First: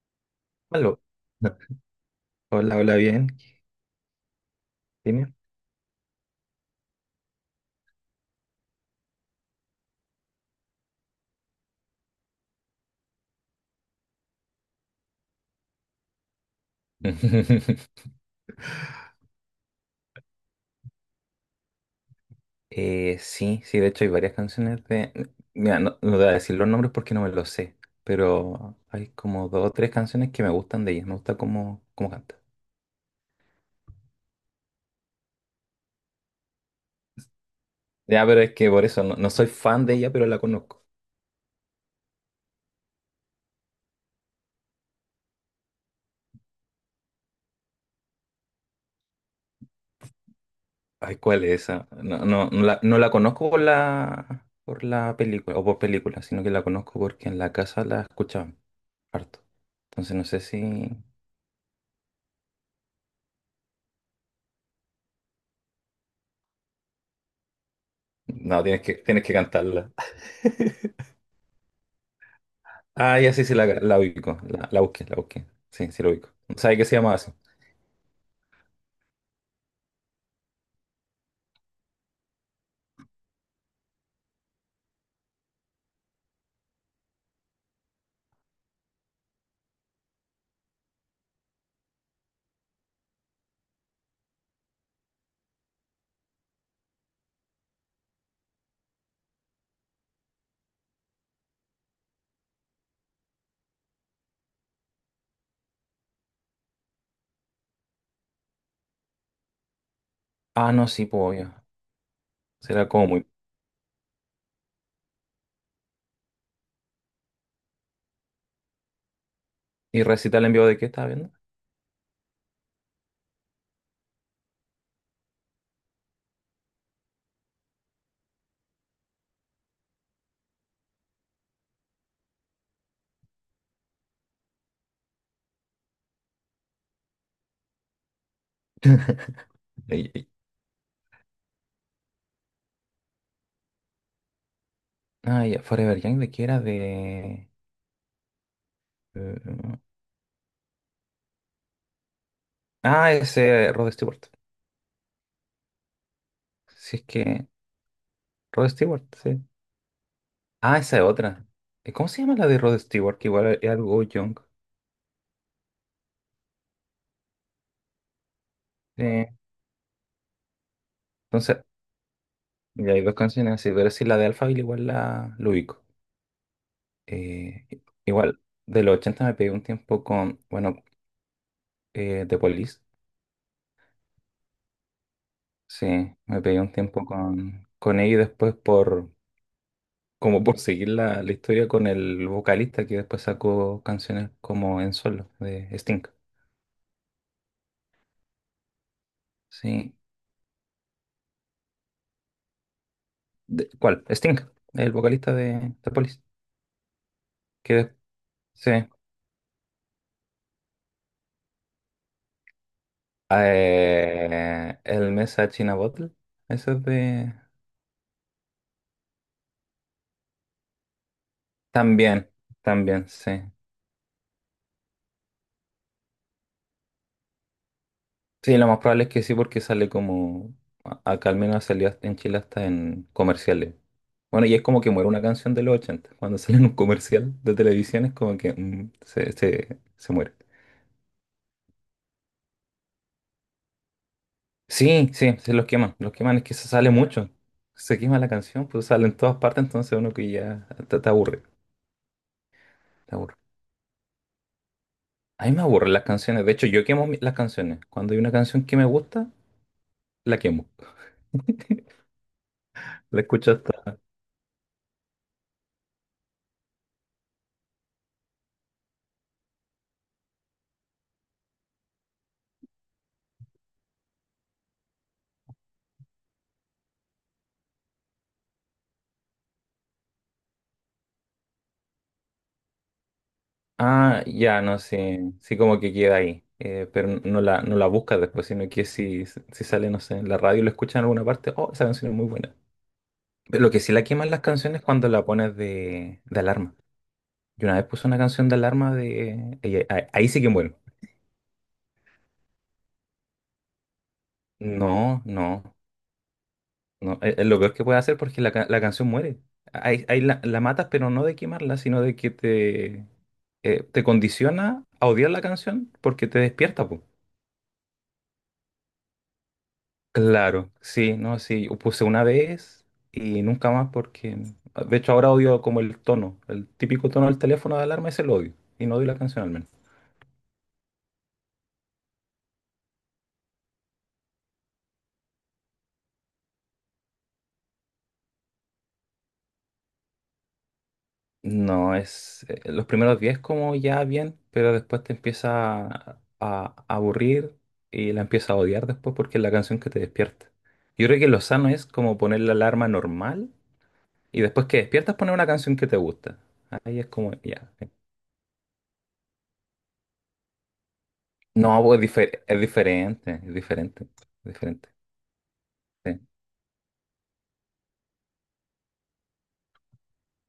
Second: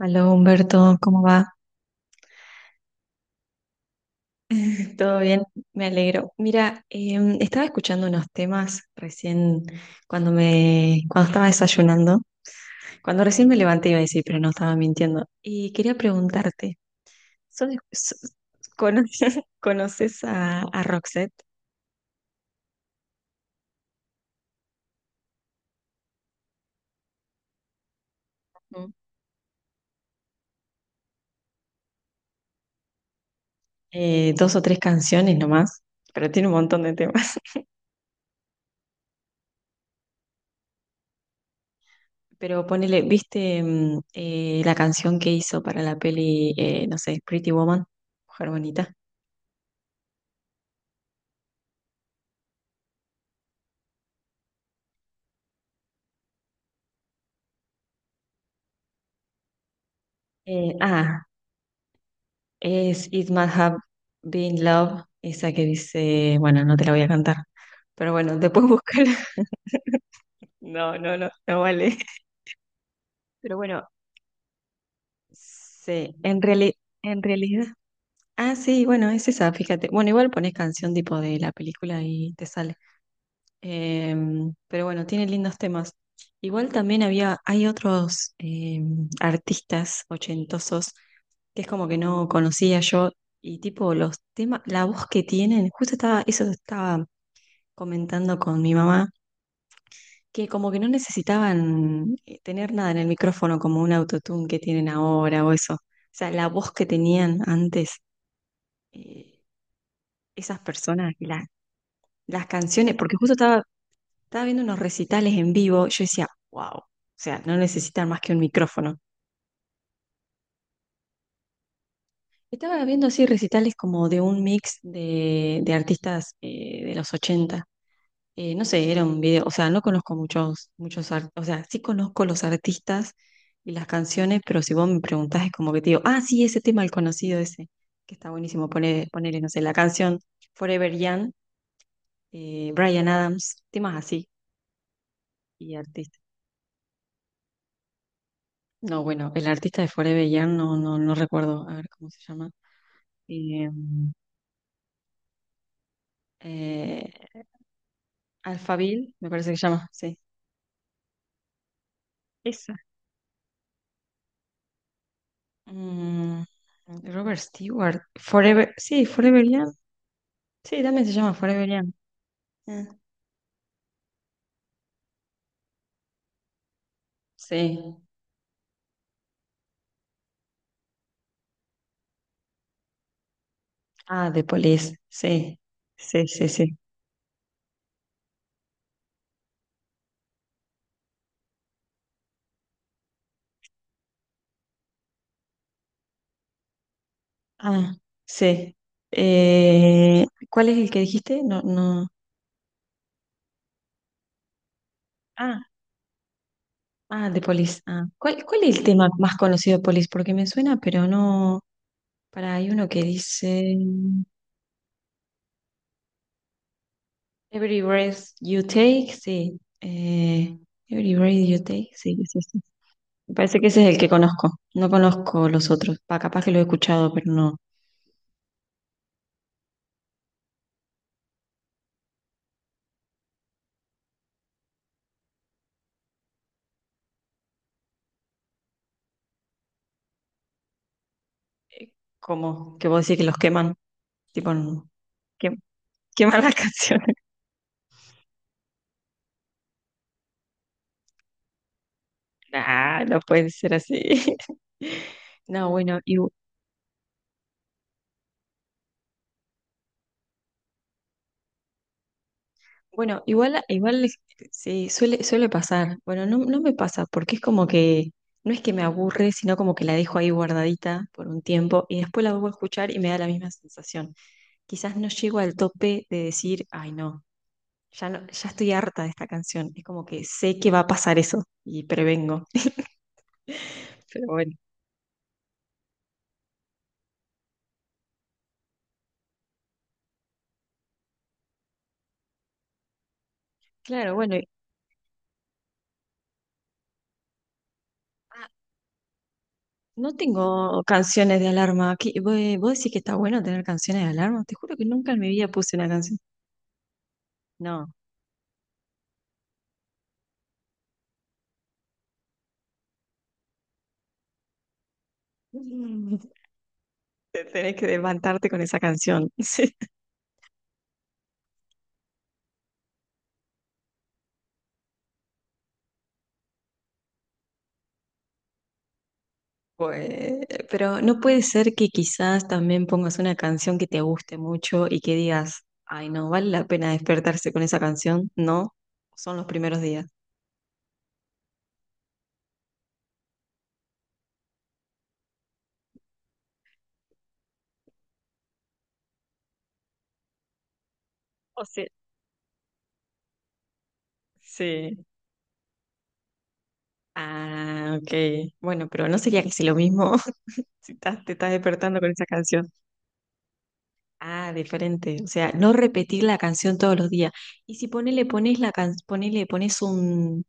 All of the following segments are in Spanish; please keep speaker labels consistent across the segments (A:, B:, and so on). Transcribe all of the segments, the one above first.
A: Aló Humberto,
B: Aló.
A: ¿cómo va?
B: No, Hola, hola, bien.
A: ¿Todo
B: Dime.
A: bien? Me alegro. Mira, estaba escuchando unos temas recién cuando estaba desayunando, cuando recién me levanté iba a decir, pero no estaba mintiendo. Y quería preguntarte, ¿sos de- sos- cono- ¿conoces a Roxette?
B: Sí, sí, de hecho hay varias canciones de... Mira, no voy a decir los nombres porque no me los sé, pero
A: ¿Mm?
B: hay como dos o tres canciones que me gustan de ella, me gusta cómo canta.
A: Dos o tres canciones nomás, pero tiene un montón de temas.
B: Ya, pero es que por eso no soy fan de ella, pero la conozco.
A: Pero ponele, ¿viste la canción que hizo para la peli, no sé, Pretty Woman, Mujer Bonita?
B: Ay, ¿cuál es esa? No, no, no la conozco por por la película, o por película, sino que la conozco porque en la casa la escuchaban harto. Entonces no sé
A: Eh,
B: si...
A: ah, Es It Must Have Been Love, esa que dice, bueno, no te la voy a cantar, pero bueno,
B: No,
A: después búscala.
B: tienes que cantarla.
A: No, no, no, no vale.
B: Ah, ya sí, sí,
A: Pero
B: la,
A: bueno,
B: la ubico. La busqué, la busqué. Sí, sí, la
A: sí,
B: ubico. ¿Sabes qué se llama
A: en
B: así?
A: realidad. Ah, sí, bueno, es esa, fíjate. Bueno, igual pones canción tipo de la película y te sale. Pero bueno, tiene lindos temas. Igual también hay otros artistas ochentosos que es como que no conocía yo y tipo los temas, la voz que tienen, eso estaba comentando con mi mamá que como que no necesitaban tener nada en el micrófono como un autotune que tienen ahora o eso. O sea, la voz que tenían antes eh, esas
B: Ah, no, sí,
A: personas,
B: pues obvio.
A: las
B: Será
A: canciones,
B: como
A: porque
B: muy.
A: estaba viendo unos recitales en vivo, yo decía, wow, o sea, no necesitan más que un micrófono.
B: ¿Y recital en vivo de qué estaba viendo?
A: Estaba viendo así recitales como de un mix de artistas de los ochenta, no sé, era un video, o sea, no conozco o sea, sí conozco los artistas y las canciones, pero si vos me preguntás es como que te digo, ah, sí, ese tema, el conocido ese, que está buenísimo, ponerle, no sé, la
B: Ay,
A: canción
B: ey.
A: Forever Young, Bryan Adams, temas así,
B: Ah, ya,
A: y
B: Forever
A: artista.
B: Young, ¿de qué era? De.
A: No, bueno,
B: eh,
A: el artista de Forever Young no recuerdo, a ver cómo se llama.
B: Ah,
A: Eh,
B: ese Rod Stewart. Si es
A: eh,
B: que. Rod Stewart,
A: Alphaville, me
B: sí.
A: parece que se llama, sí.
B: Ah, esa es otra. ¿Cómo se llama la de
A: Esa.
B: Rod Stewart? Que igual es algo young.
A: Mm, Robert Stewart, Forever, sí,
B: Eh,
A: Forever Young. Sí, también se llama
B: entonces,
A: Forever Young. Ah,
B: ya hay dos canciones así, pero sí, la de Alphaville igual lo ubico. Eh,
A: sí.
B: igual, de los 80 me pegué un tiempo con. Bueno, de Police,
A: Ah, The Police. Sí.
B: sí,
A: Sí,
B: me
A: sí,
B: pegué un
A: sí.
B: tiempo con ella y después por como por seguir la historia con el vocalista que después sacó canciones como en solo de Sting.
A: Ah, sí.
B: Sí.
A: ¿Cuál es el que dijiste? No, no.
B: De- ¿cuál? Sting, el vocalista
A: Ah,
B: de Police.
A: ah, The
B: Que
A: Police.
B: de-
A: Ah. ¿Cuál es el
B: sí.
A: tema más conocido de Police? Porque me suena, pero no. Para, hay uno que dice
B: El Message in a Bottle. Eso es de.
A: Every breath you take, sí. Every breath you take, sí,
B: También,
A: sí, sí.
B: también,
A: Me
B: sí.
A: parece que ese es el que conozco. No conozco los otros. Pa, capaz que lo he escuchado, pero no.
B: Sí, lo más probable es que sí, porque sale como. A- Acá al menos salía en Chile hasta en comerciales. Bueno, y es como que muere una canción de los 80 cuando sale en un comercial de televisión es como que se muere.
A: Como que vos decís que los queman, tipo,
B: Sí, sí, se
A: que-
B: los queman. Los queman
A: queman
B: es que
A: las
B: se sale
A: canciones.
B: mucho. Se quema la canción, pues sale en todas partes, entonces uno que ya te aburre.
A: Ah,
B: Te
A: no
B: aburre.
A: puede ser así.
B: A mí me
A: No,
B: aburren las canciones. De hecho, yo quemo mi- las canciones. Cuando hay una canción que me gusta, la quemo. La
A: bueno,
B: escucho
A: igual,
B: hasta
A: igual sí, suele, suele pasar. Bueno, no, no me pasa, porque es como que, no es que me aburre, sino como que la dejo ahí guardadita por un tiempo y después la vuelvo a escuchar y me da la misma sensación. Quizás no llego al tope de decir, ay no, ya no, ya estoy harta de esta canción. Es como que sé que va a pasar eso y prevengo.
B: Ah,
A: Pero bueno,
B: ya, no, sí, sí como que queda ahí, pero no la, no la buscas después, sino que si sale, no sé, en la radio y lo escuchan en alguna parte, oh, esa canción es muy buena. Pero lo que sí la
A: claro,
B: queman las
A: bueno.
B: canciones es cuando la pones de alarma. Yo una vez puse una canción de alarma de... y ahí, ahí-
A: No
B: ahí sí que muero.
A: tengo canciones de alarma. ¿Vos, vos decís que está bueno tener canciones de alarma? Te juro que nunca en
B: No,
A: mi vida
B: no,
A: puse una canción.
B: no, es lo peor que
A: No.
B: puede hacer porque la, ca- la canción muere. Ahí, ahí la matas, pero no de quemarla, sino de que te condiciona a odiar la canción
A: Mm.
B: porque te despierta, po.
A: Te tenés que levantarte con esa canción. Sí.
B: Claro, sí, no, sí, yo puse una vez y nunca más porque, de hecho ahora odio como el tono, el típico tono del teléfono de alarma es el odio y no odio la canción al menos.
A: Pues, pero no puede ser que quizás también pongas una canción que te guste mucho y que digas, ay, no, vale la pena despertarse con esa canción. No, son los primeros días.
B: No, es los primeros 10 como ya bien, pero después te empieza a aburrir y la empieza a odiar después porque es la canción que te despierta. Yo creo que lo
A: O
B: sano es
A: sea,
B: como poner la alarma normal y después que
A: sí.
B: despiertas poner una canción que te gusta. Ahí es como, ya.
A: Ah, ok. Bueno, pero no sería casi lo mismo si estás- te estás
B: No,
A: despertando
B: pues,
A: con esa
B: es
A: canción.
B: diferente, es diferente,
A: Ah,
B: es diferente.
A: diferente. O sea, no
B: Sí.
A: repetir la canción todos los días. Y si ponele, ponele, pones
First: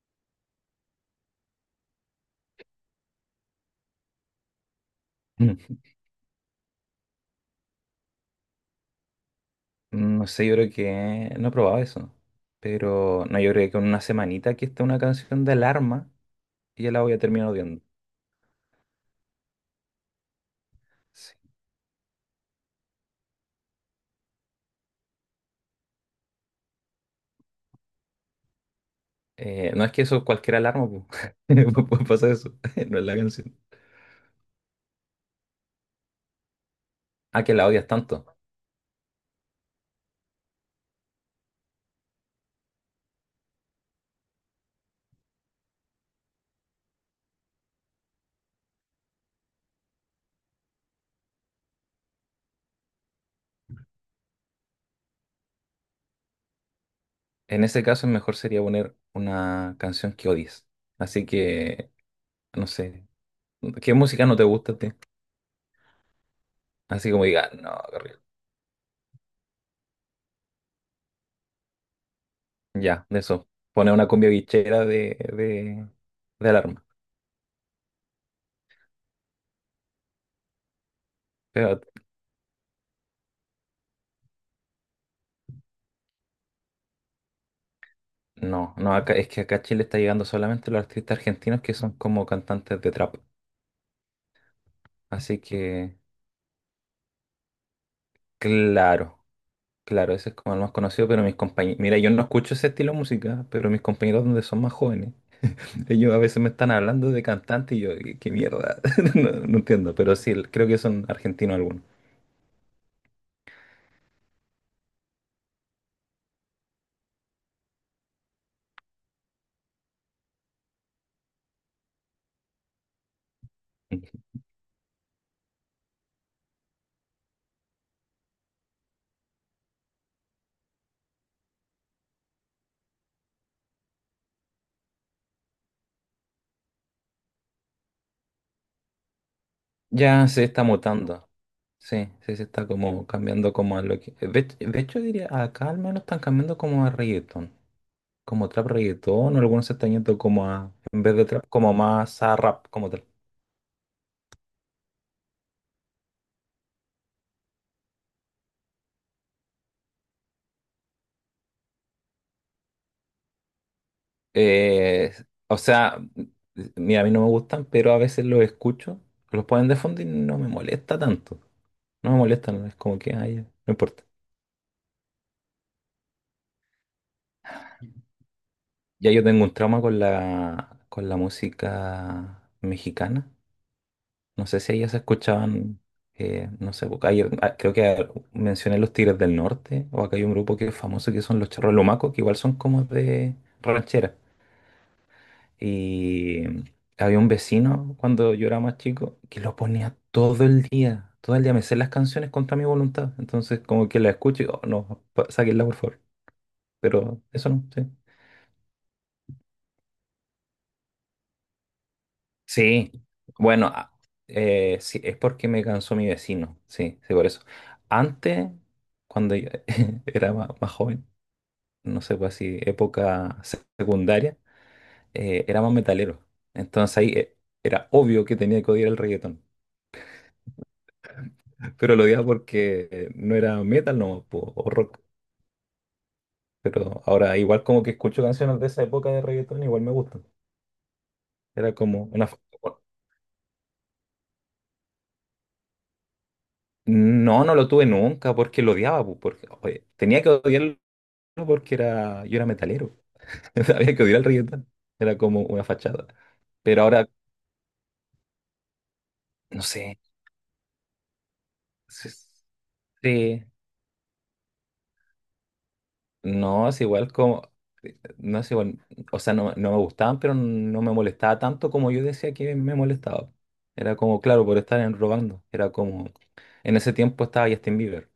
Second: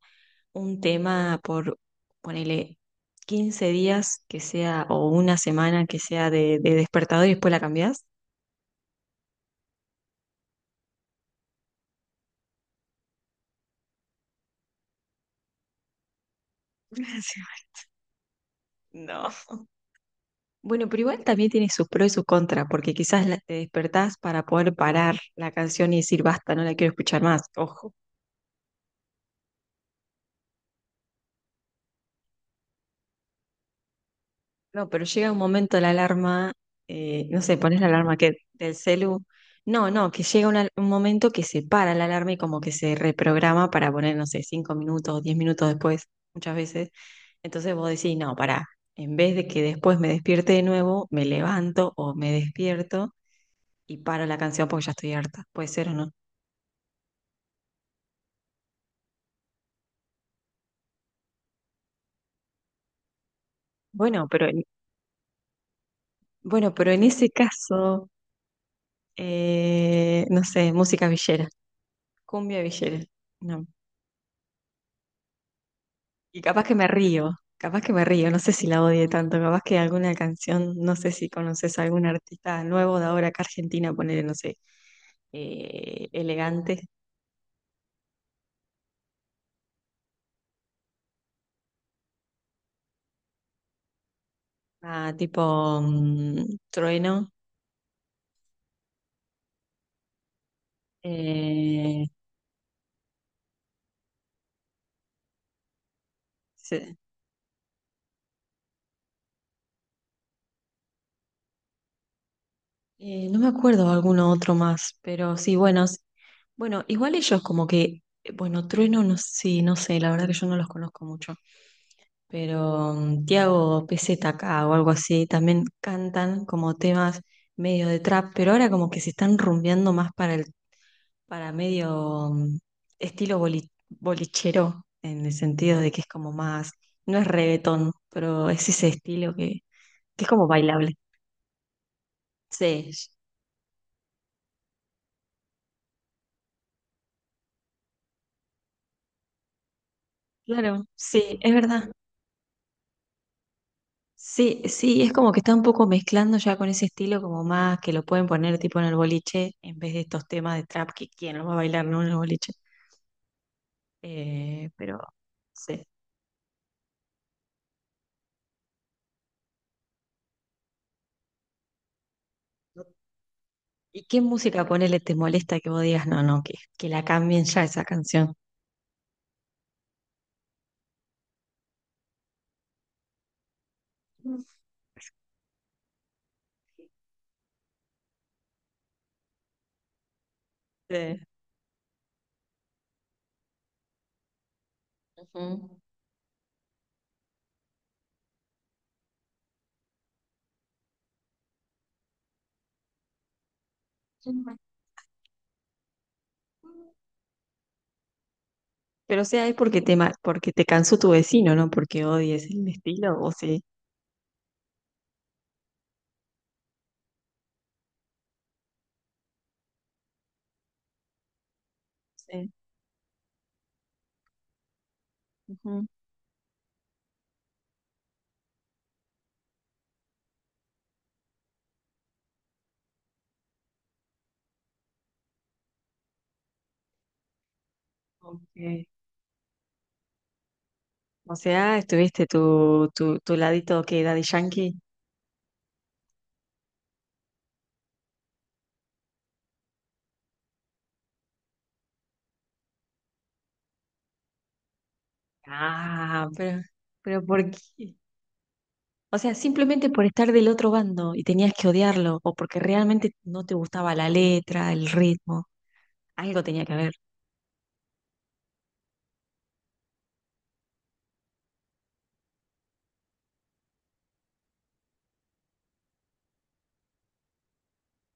A: un tema por, ponele, 15 días que sea, o una semana que sea de despertador y después la cambiás.
B: Mm. No sé, yo creo que no he probado eso. Pero no, yo creo que con una semanita que esté una canción de alarma, ya la
A: Una
B: voy a terminar
A: semana.
B: odiando.
A: No. Bueno, pero igual
B: Sí.
A: también tiene sus pros y sus contras, porque quizás te despertás para poder parar la canción y decir basta, no la quiero escuchar más. Ojo.
B: No es que eso cualquier alarma, pu. Puede pasar eso. No es la canción.
A: No, pero llega un momento la alarma, no
B: Ah, que
A: sé,
B: la
A: pones
B: odias
A: la alarma
B: tanto.
A: que del celu. No, no, que llega un momento que se para la alarma y como que se reprograma para poner, no sé, cinco minutos diez minutos después, muchas veces. Entonces vos decís, no, pará, en vez de que después me despierte de nuevo, me levanto o me despierto y paro la canción porque ya estoy harta. Puede ser o no.
B: En ese caso, mejor sería poner una canción que odies. Así que, no sé. ¿Qué música
A: Bueno,
B: no te
A: pero en,
B: gusta a ti?
A: bueno, pero en
B: Así como
A: ese
B: diga, no,
A: caso,
B: Gabriel".
A: no sé, música villera, cumbia villera.
B: Ya, de eso.
A: No.
B: Pone una cumbia guichera
A: Y
B: de
A: capaz que
B: alarma.
A: me río, capaz que me río, no sé si la odie tanto, capaz que alguna canción, no sé si conoces
B: Pero
A: a algún artista nuevo de ahora acá Argentina, ponele, no sé, elegante,
B: No, no, acá, es que acá a Chile está llegando solamente los artistas argentinos que son como cantantes de trap.
A: ah,
B: Así
A: tipo
B: que,
A: mm, Trueno,
B: claro, claro, ese es como el más conocido, pero mis compañeros, mira,
A: eh,
B: yo no escucho ese estilo de música, pero mis compañeros donde son más jóvenes, ellos a veces me están
A: se-
B: hablando de cantantes y yo, qué, qué mierda, no, no entiendo, pero sí, creo que son argentinos algunos.
A: no me acuerdo alguno otro más, pero sí, bueno, igual ellos como que, bueno, Trueno, no, sí, no sé, la verdad que yo no los conozco mucho. Pero mm, Tiago PZK o algo así, también cantan como temas medio de trap, pero ahora como que se están rumbeando más para el, para medio mm, bolichero, en el sentido de que es como más, no es reggaetón, pero es ese estilo que
B: Ya
A: es
B: se
A: como
B: está
A: bailable.
B: mutando, sí, sí, se está
A: Sí,
B: como cambiando como a lo que... de hecho diría, acá al menos están cambiando como a reggaeton. Como trap reggaetón, o algunos se están yendo como a,
A: claro,
B: en vez de
A: sí,
B: trap,
A: es
B: como
A: verdad.
B: más a rap como tal.
A: Sí, sí, es como que está un poco mezclando ya con ese estilo como más que lo pueden poner tipo en el boliche en vez de estos temas de trap que quién lo va a bailar, ¿no? En el boliche. Eh, pero
B: Eh, o
A: sí.
B: sea, mira, a mí no me gustan, pero a veces los escucho, los ponen de fondo y no me molesta tanto. No me molesta, no, es como que, ay, ya, no importa.
A: ¿Y qué música ponele te molesta que vos digas, no, no, que la cambien ya esa canción?
B: Ya yo tengo un trauma con con la música mexicana. No sé si ellas escuchaban, no sé, porque ayer, ah, creo que mencioné los Tigres del Norte, o acá hay un grupo que es famoso que
A: Sí.
B: son los Charros Lumacos, que igual son como de ranchera.
A: Ujú.
B: Y había un vecino cuando yo era más chico que lo ponía todo el día, todo el día. Me sé las canciones contra mi voluntad. Entonces, como que la escucho y digo, "Oh, no, pa- sáquenla por favor. Pero eso no, sí.
A: Pero o sea, es porque porque te cansó tu vecino, ¿no? Porque odies el
B: Sí,
A: estilo, o sí.
B: bueno, a- sí, es porque me cansó mi vecino. Sí, sí, por eso. Antes, cuando yo era ma- más, joven, no sé, pues
A: Sí.
B: así, época se- secundaria, era más
A: Ujú.
B: metalero. Entonces ahí era obvio que tenía que odiar el reggaetón. Pero lo odiaba porque no era metal no, o rock. Pero ahora igual como que escucho
A: Ok.
B: canciones de esa época de reggaetón, igual me gustan.
A: O
B: Era
A: sea,
B: como una...
A: estuviste
B: fa-
A: tu, tu, tu ladito que Daddy Yankee.
B: No, no lo tuve nunca porque lo odiaba, po, porque oye, tenía que odiarlo porque era, yo era metalero. Había que odiar el reggaetón. Era como una fachada.
A: Ah,
B: Pero ahora,
A: pero ¿por qué? O sea,
B: no
A: simplemente
B: sé.
A: por estar del otro bando y tenías que
B: Sí,
A: odiarlo, o porque realmente no
B: sí.
A: te gustaba la letra, el ritmo. Algo tenía
B: No,
A: que
B: es
A: haber.
B: igual como, no es igual, o sea, no, no me gustaban, pero no me molestaba tanto como yo decía que me molestaba. Era como, claro, por estar en- robando. Era como, en ese tiempo estaba Justin Bieber.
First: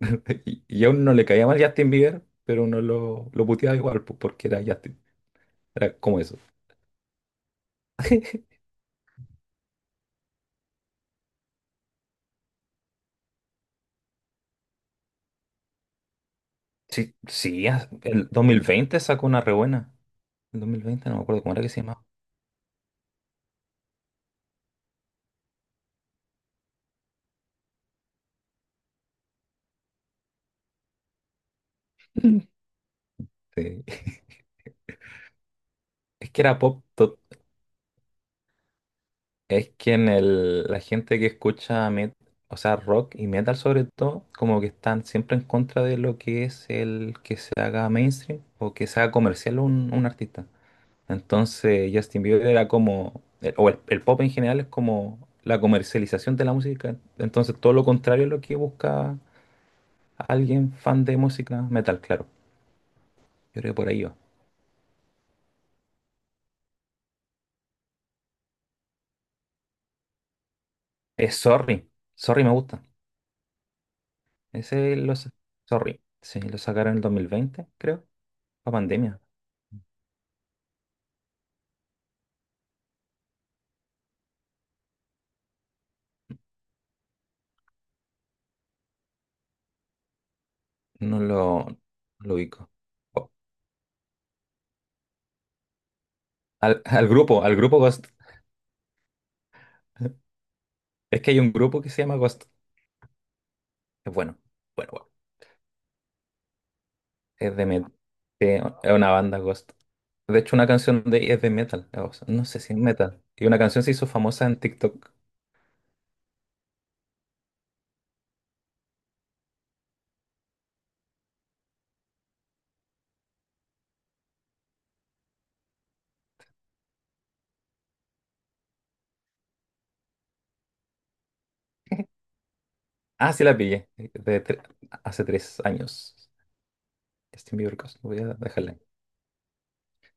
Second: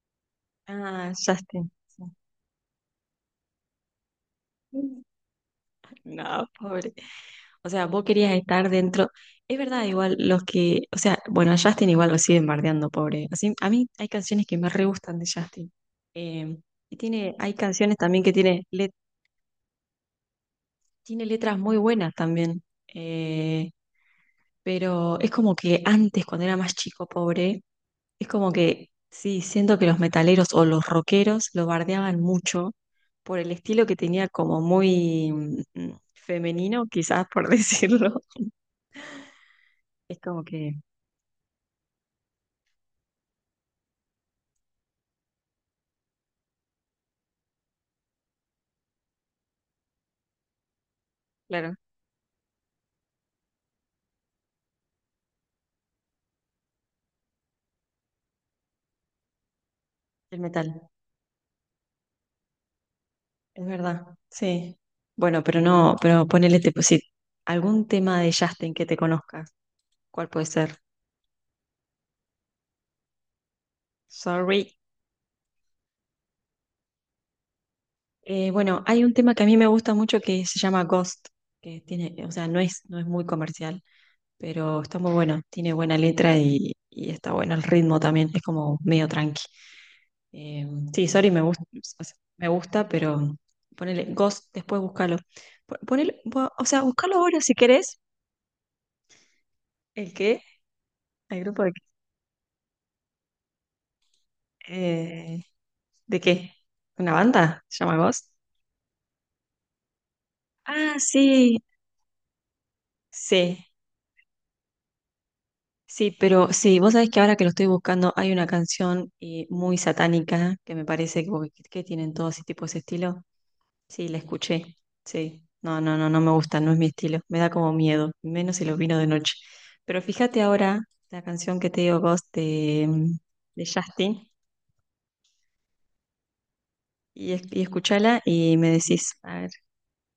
B: Y a uno
A: Ah,
B: no le caía mal
A: Justin
B: Justin
A: está.
B: Bieber, pero uno lo puteaba igual, pues, porque era Justin. Era como eso.
A: No, pobre. O sea, vos querías estar dentro. Es verdad, igual los que. O sea, bueno, a Justin igual lo siguen bardeando, pobre. Así, a mí hay canciones que me re gustan de Justin. Eh, y
B: Sí,
A: tiene, hay
B: sí, as-
A: canciones también
B: el
A: que tiene,
B: 2020 sacó una re buena. El 2020 no me
A: tiene
B: acuerdo cómo
A: letras
B: era que
A: muy
B: se llamaba.
A: buenas también. Eh, pero es como que antes, cuando era más chico, pobre, es como que sí, siento que los metaleros o los rockeros lo bardeaban mucho por el
B: Sí.
A: estilo que tenía como muy mm,
B: Es que era pop,
A: femenino, quizás por decirlo.
B: es que en
A: Es como
B: el,
A: que,
B: la gente que escucha met- o sea, rock y metal sobre todo, como que están siempre en contra de lo que es el que se haga mainstream o que se haga comercial un artista.
A: claro,
B: Entonces Justin Bieber era como, el- o el, el pop en general es como la comercialización de la música. Entonces todo lo contrario es lo que busca
A: el
B: alguien
A: metal,
B: fan de música metal, claro. Yo
A: es
B: creo que por ahí
A: verdad,
B: va.
A: sí. Bueno, pero no, pero ponele tipo, sí, algún tema de Justin que te conozcas, ¿cuál puede ser?
B: Es Sorry, Sorry me gusta.
A: Sorry.
B: Ese lo, sa- Sorry, sí, lo sacaron en el 2020, creo, para
A: Bueno, hay un
B: pandemia.
A: tema que a mí me gusta mucho que se llama Ghost, que tiene, o sea, no es, no es muy comercial, pero está muy bueno, tiene buena letra y está bueno el ritmo también, es como medio tranqui. Eh, sí, Sorry me gusta,
B: No
A: o sea,
B: lo
A: me
B: ubico.
A: gusta,
B: O-
A: pero ponele Ghost, después búscalo. Ponele, o
B: Al,
A: sea, búscalo ahora si
B: al grupo
A: querés.
B: Ghost.
A: ¿El qué?
B: Es que hay
A: ¿El
B: un
A: grupo de
B: grupo
A: qué?
B: que se llama Ghost. Es bueno. Bueno, bueno.
A: Eh, ¿De qué? ¿Una
B: Es
A: banda?
B: de
A: ¿Se
B: metal.
A: llama Ghost?
B: Es una banda Ghost. De hecho, una
A: Ah,
B: canción de es de
A: sí,
B: metal. O sea, no sé si es metal. Y una
A: sí,
B: canción se hizo famosa en TikTok.
A: sí, pero sí, vos sabés que ahora que lo estoy buscando hay una canción muy satánica que me parece que tienen todos ese tipo, ese estilo. Sí, la escuché. Sí. No, no, no, no me gusta, no es mi estilo. Me da como miedo, menos si los vino de noche. Pero fíjate ahora la canción que te digo, Ghost,
B: Ah, sí la
A: de
B: pillé.
A: Justin,
B: De tre- hace tres años. Justin
A: y
B: Bieber Ghost. Voy
A: escuchala
B: a
A: y me
B: dejarla ahí.
A: decís, a ver,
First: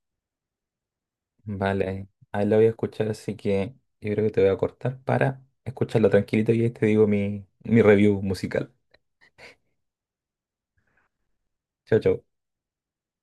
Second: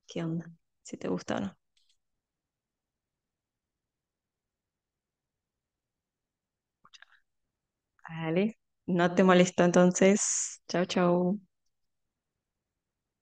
A: qué onda, si te gusta o no.
B: Vale, ahí ahí la voy a escuchar, así que yo creo que te voy a cortar para escucharla tranquilito y ahí te digo mi review
A: Vale.
B: musical.
A: No te molesto entonces. Chau, chau.
B: Chao, chao.